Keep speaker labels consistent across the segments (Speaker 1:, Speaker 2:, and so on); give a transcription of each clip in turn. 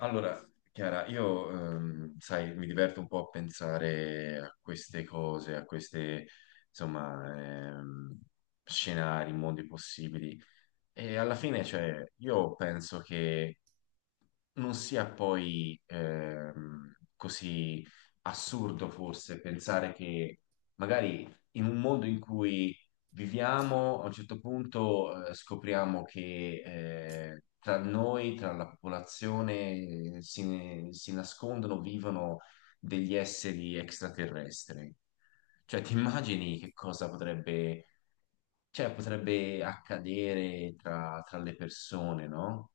Speaker 1: Allora, Chiara, io, sai, mi diverto un po' a pensare a queste cose, a queste, insomma, scenari, mondi possibili. E alla fine, cioè, io penso che non sia poi così assurdo forse pensare che magari in un mondo in cui viviamo, a un certo punto scopriamo che tra noi, tra la popolazione, si nascondono, vivono degli esseri extraterrestri. Cioè, ti immagini che cosa potrebbe, cioè, potrebbe accadere tra le persone, no?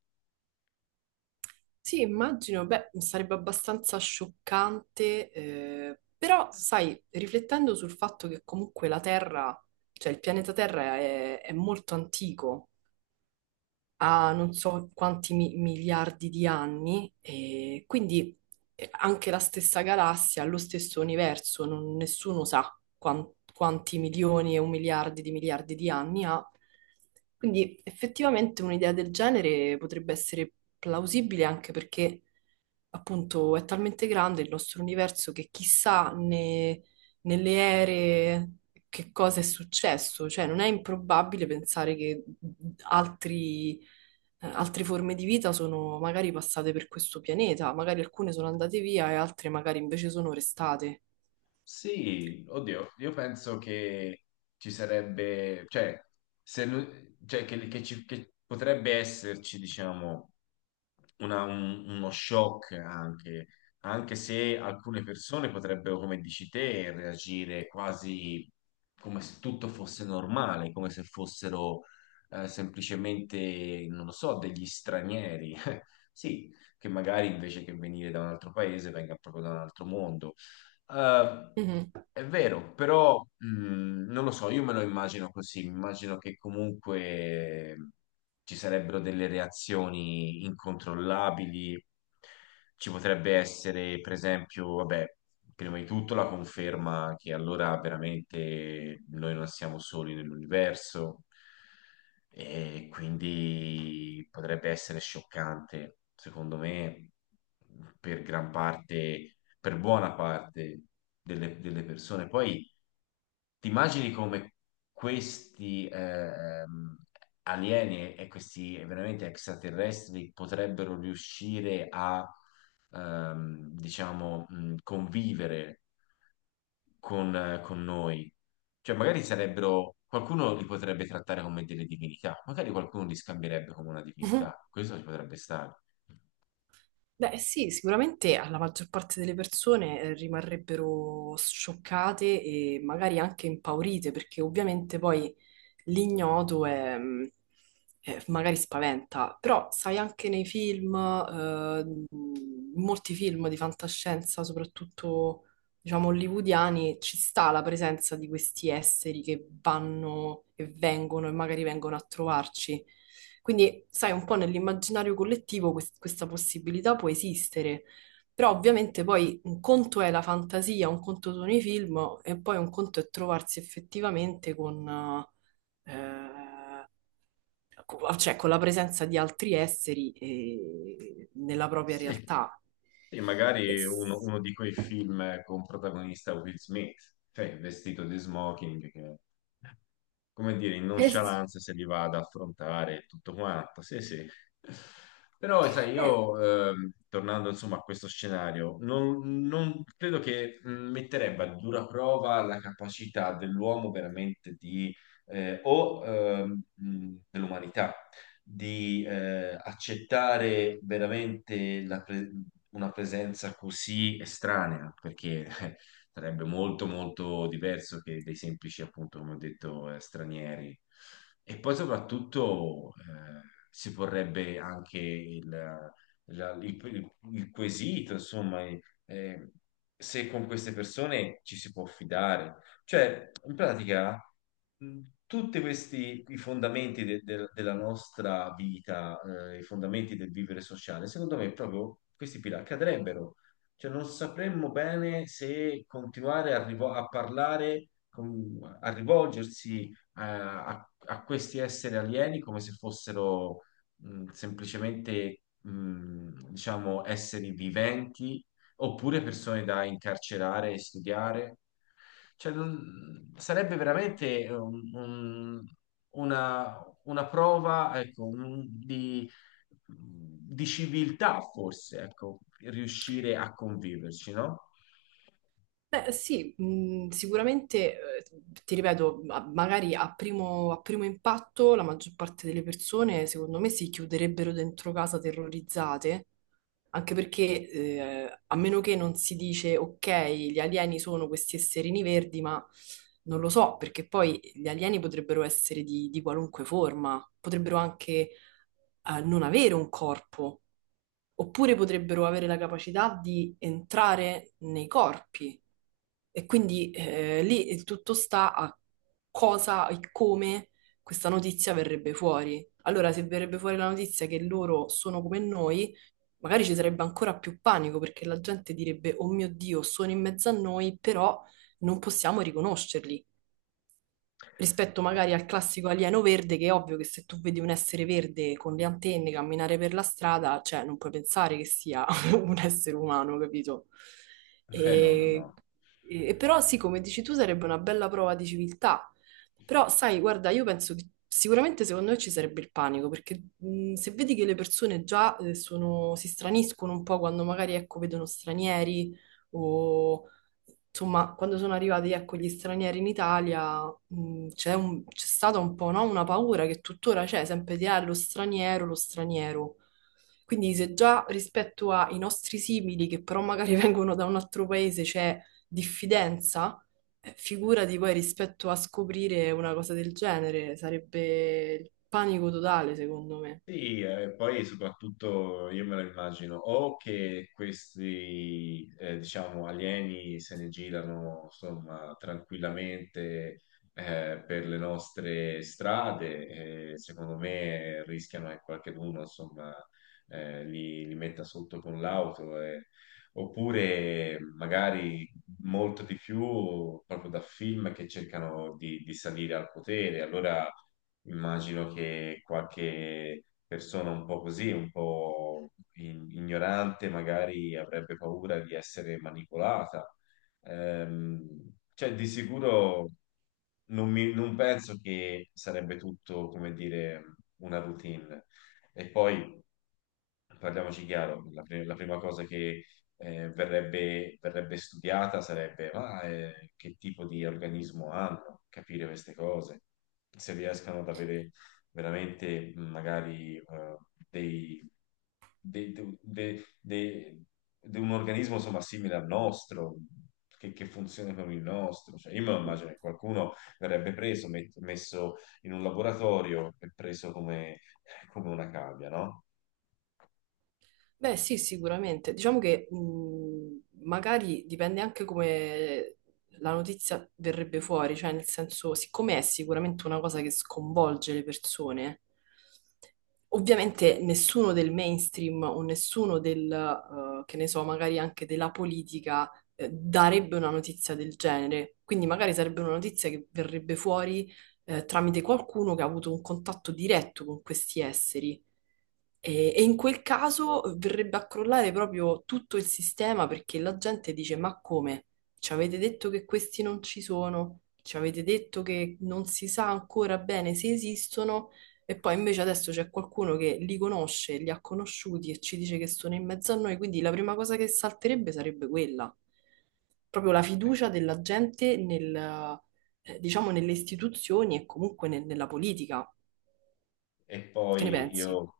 Speaker 2: Sì, immagino, beh, sarebbe abbastanza scioccante, però sai, riflettendo sul fatto che comunque la Terra, cioè il pianeta Terra è molto antico, a non so quanti miliardi di anni, e quindi anche la stessa galassia, lo stesso universo, nessuno sa quanti milioni e un miliardi di anni ha. Quindi effettivamente un'idea del genere potrebbe essere plausibile, anche perché appunto è talmente grande il nostro universo che chissà nelle ere che cosa è successo, cioè non è improbabile pensare che altri altre forme di vita sono magari passate per questo pianeta, magari alcune sono andate via e altre magari invece sono restate.
Speaker 1: Sì, oddio, io penso che ci sarebbe, cioè, se nu- cioè, che potrebbe esserci, diciamo, uno shock anche, anche se alcune persone potrebbero, come dici te, reagire quasi come se tutto fosse normale, come se fossero semplicemente, non lo so, degli stranieri. Sì, che magari invece che venire da un altro paese venga proprio da un altro mondo eh,
Speaker 2: Mhm.
Speaker 1: è vero, però non lo so, io me lo immagino così, mi immagino che comunque ci sarebbero delle reazioni incontrollabili, ci potrebbe essere, per esempio, vabbè, prima di tutto la conferma che allora veramente noi non siamo soli nell'universo e quindi potrebbe essere scioccante, secondo me, per gran parte per buona parte delle persone. Poi ti immagini come questi alieni e questi veramente extraterrestri potrebbero riuscire a, diciamo, convivere con noi. Cioè, magari sarebbero, qualcuno li potrebbe trattare come delle divinità, magari qualcuno li scambierebbe come una divinità. Questo ci potrebbe stare.
Speaker 2: Beh, sì, sicuramente alla maggior parte delle persone rimarrebbero scioccate e magari anche impaurite, perché ovviamente poi l'ignoto è magari spaventa, però sai anche nei film, in molti film di fantascienza, soprattutto diciamo hollywoodiani, ci sta la presenza di questi esseri che vanno e vengono e magari vengono a trovarci. Quindi, sai, un po' nell'immaginario collettivo questa possibilità può esistere, però ovviamente poi un conto è la fantasia, un conto sono i film e poi un conto è trovarsi effettivamente con, eh, cioè, con la presenza di altri esseri nella propria
Speaker 1: Sì.
Speaker 2: realtà.
Speaker 1: E
Speaker 2: E
Speaker 1: magari uno,
Speaker 2: s-
Speaker 1: uno di quei film con protagonista Will Smith, cioè vestito di smoking, che come dire, in
Speaker 2: e s-
Speaker 1: nonchalance se li va ad affrontare e tutto quanto. Sì, sì. Però, sai,
Speaker 2: Eh,
Speaker 1: io, tornando insomma a questo scenario, non credo che metterebbe a dura prova la capacità dell'uomo veramente di, o dell'umanità, di accettare veramente una presenza così estranea, perché sarebbe molto molto diverso che dei semplici, appunto, come ho detto, stranieri. E poi soprattutto si porrebbe anche il, la- il quesito, insomma, eh, se con queste persone ci si può fidare. Cioè, in pratica, tutti questi i fondamenti della nostra vita, i fondamenti del vivere sociale, secondo me proprio questi pilastri cadrebbero. Cioè, non sapremmo bene se continuare a parlare, a rivolgersi a questi esseri alieni come se fossero semplicemente, diciamo, esseri viventi oppure persone da incarcerare e studiare. Cioè, sarebbe veramente una, una prova, ecco, di civiltà, forse, ecco, riuscire a conviverci, no?
Speaker 2: Beh, sì, sicuramente, ti ripeto, magari a primo impatto la maggior parte delle persone, secondo me, si chiuderebbero dentro casa terrorizzate, anche perché, a meno che non si dice, ok, gli alieni sono questi esserini verdi, ma non lo so, perché poi gli alieni potrebbero essere di qualunque forma, potrebbero anche, non avere un corpo oppure potrebbero avere la capacità di entrare nei corpi. E quindi lì il tutto sta a cosa e come questa notizia verrebbe fuori. Allora, se verrebbe fuori la notizia che loro sono come noi, magari ci sarebbe ancora più panico perché la gente direbbe: Oh mio Dio, sono in mezzo a noi, però non possiamo riconoscerli rispetto magari al classico alieno verde, che è ovvio che se tu vedi un essere verde con le antenne camminare per la strada, cioè non puoi pensare che sia un essere umano, capito?
Speaker 1: No, no,
Speaker 2: E,
Speaker 1: no.
Speaker 2: Però sì, come dici tu, sarebbe una bella prova di civiltà. Però sai, guarda, io penso che sicuramente secondo me ci sarebbe il panico, perché se vedi che le persone già si straniscono un po' quando magari, ecco, vedono stranieri o insomma, quando sono arrivati, ecco, gli stranieri in Italia, c'è stata un po', no? Una paura che tuttora c'è, sempre di ah, lo straniero, lo straniero. Quindi se già rispetto ai nostri simili, che però magari vengono da un altro paese, c'è diffidenza, figurati poi rispetto a scoprire una cosa del genere, sarebbe il panico totale, secondo me.
Speaker 1: Sì, e poi soprattutto io me lo immagino o che questi, diciamo, alieni se ne girano, insomma, tranquillamente, per le nostre strade, secondo me rischiano che qualcheduno, insomma, li metta sotto con l'auto, eh. Oppure magari molto di più proprio da film che cercano di salire al potere. Allora, immagino che qualche persona un po' così, un po' ignorante, magari avrebbe paura di essere manipolata. Cioè, di sicuro non penso che sarebbe tutto, come dire, una routine. E poi, parliamoci chiaro, la prima cosa che verrebbe studiata sarebbe che tipo di organismo hanno, capire queste cose, se riescano ad avere veramente magari dei, dei, de- de- de- de un organismo insomma simile al nostro. Che funzioni come il nostro. Cioè, io me lo immagino che qualcuno verrebbe preso, messo in un laboratorio e preso come una cavia, no?
Speaker 2: Beh, sì, sicuramente. Diciamo che magari dipende anche come la notizia verrebbe fuori, cioè nel senso, siccome è sicuramente una cosa che sconvolge le persone, ovviamente nessuno del mainstream o nessuno del, che ne so, magari anche della politica, darebbe una notizia del genere. Quindi magari sarebbe una notizia che verrebbe fuori, tramite qualcuno che ha avuto un contatto diretto con questi esseri. E in quel caso verrebbe a crollare proprio tutto il sistema perché la gente dice: Ma come? Ci avete detto che questi non ci sono? Ci avete detto che non si sa ancora bene se esistono? E poi invece adesso c'è qualcuno che li conosce, li ha conosciuti e ci dice che sono in mezzo a noi. Quindi la prima cosa che salterebbe sarebbe quella, proprio la fiducia della gente nel, diciamo, nelle istituzioni e comunque nella politica.
Speaker 1: E
Speaker 2: Che ne
Speaker 1: poi
Speaker 2: pensi?
Speaker 1: io,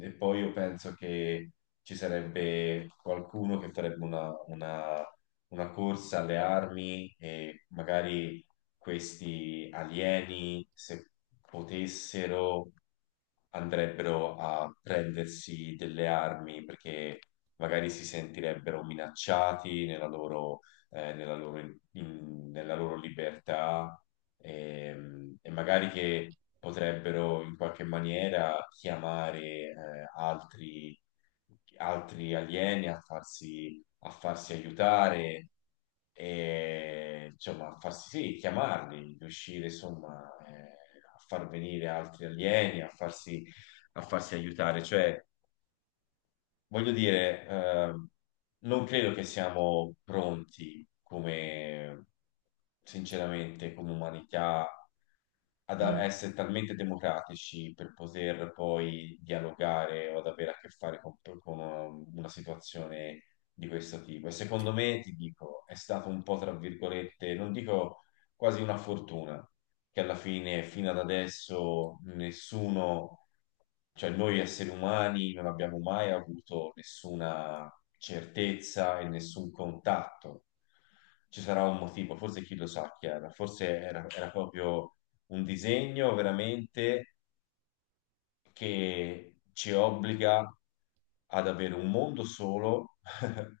Speaker 1: e poi io penso che ci sarebbe qualcuno che farebbe una corsa alle armi e magari questi alieni, se potessero, andrebbero a prendersi delle armi perché magari si sentirebbero minacciati nella loro libertà, e magari che potrebbero in qualche maniera chiamare eh, altri, altri alieni a farsi aiutare e insomma a farsi sì, chiamarli, riuscire insomma a far venire altri alieni, a farsi aiutare, cioè voglio dire, non credo che siamo pronti come, sinceramente, come umanità ad
Speaker 2: Mm.
Speaker 1: essere talmente democratici per poter poi dialogare o ad avere a che fare con una situazione di questo tipo. E secondo me, ti dico, è stato un po', tra virgolette, non dico quasi una fortuna, che alla fine, fino ad adesso, nessuno, cioè noi esseri umani non abbiamo mai avuto nessuna certezza e nessun contatto. Ci sarà un motivo, forse chi lo sa, Chiara, forse era proprio un disegno veramente che ci obbliga ad avere un mondo solo,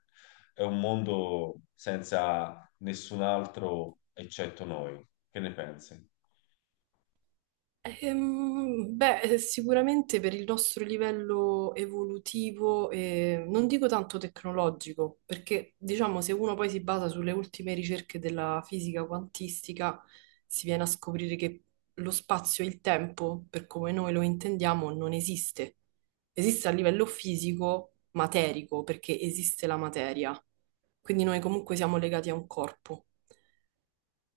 Speaker 1: è un mondo senza nessun altro eccetto noi. Che ne pensi?
Speaker 2: Beh, sicuramente per il nostro livello evolutivo, non dico tanto tecnologico, perché diciamo se uno poi si basa sulle ultime ricerche della fisica quantistica, si viene a scoprire che lo spazio e il tempo, per come noi lo intendiamo, non esiste. Esiste a livello fisico, materico, perché esiste la materia, quindi noi comunque siamo legati a un corpo.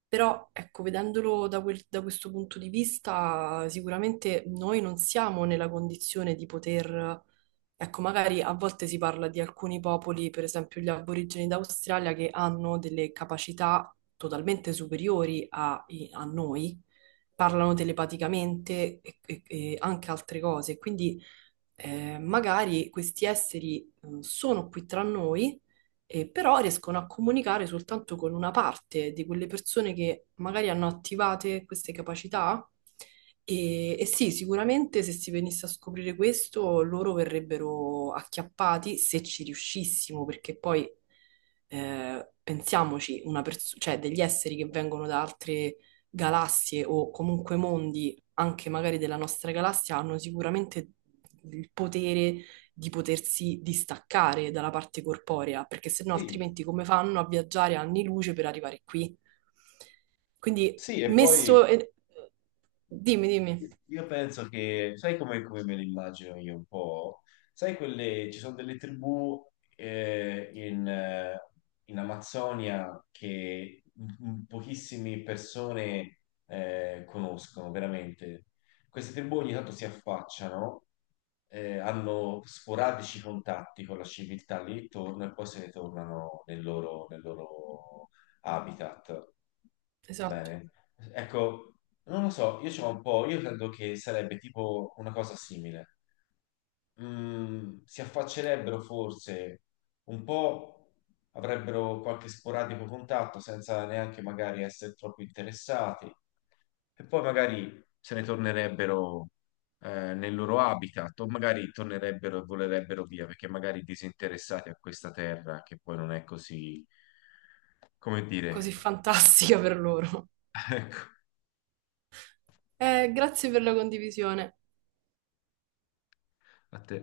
Speaker 2: Però, ecco, vedendolo da, da questo punto di vista, sicuramente noi non siamo nella condizione di poter, ecco, magari a volte si parla di alcuni popoli, per esempio gli aborigeni d'Australia, che hanno delle capacità totalmente superiori a, a noi, parlano telepaticamente e anche altre cose. Quindi, magari questi esseri sono qui tra noi però riescono a comunicare soltanto con una parte di quelle persone che magari hanno attivate queste capacità. E sì, sicuramente se si venisse a scoprire questo, loro verrebbero acchiappati se ci riuscissimo, perché poi pensiamoci, una cioè degli esseri che vengono da altre galassie o comunque mondi, anche magari della nostra galassia, hanno sicuramente il potere di potersi distaccare dalla parte corporea, perché se no
Speaker 1: Sì,
Speaker 2: altrimenti come fanno a viaggiare anni luce per arrivare qui? Quindi
Speaker 1: sì, e poi
Speaker 2: messo... Dimmi, dimmi.
Speaker 1: io penso che, sai come me le immagino io un po'? Sai quelle, ci sono delle tribù eh, in, eh, in Amazzonia che pochissime persone conoscono veramente. Queste tribù ogni tanto si affacciano, hanno sporadici contatti con la civiltà lì intorno e poi se ne tornano nel loro habitat.
Speaker 2: Esatto,
Speaker 1: Bene. Ecco, non lo so, io c'ho un po', io credo che sarebbe tipo una cosa simile. Si affaccerebbero forse un po', avrebbero qualche sporadico contatto senza neanche magari essere troppo interessati e poi magari se ne tornerebbero nel loro habitat o magari tornerebbero e volerebbero via perché magari disinteressati a questa terra che poi non è così, come
Speaker 2: così
Speaker 1: dire,
Speaker 2: fantastica per loro.
Speaker 1: ecco,
Speaker 2: Grazie per la condivisione.
Speaker 1: a te.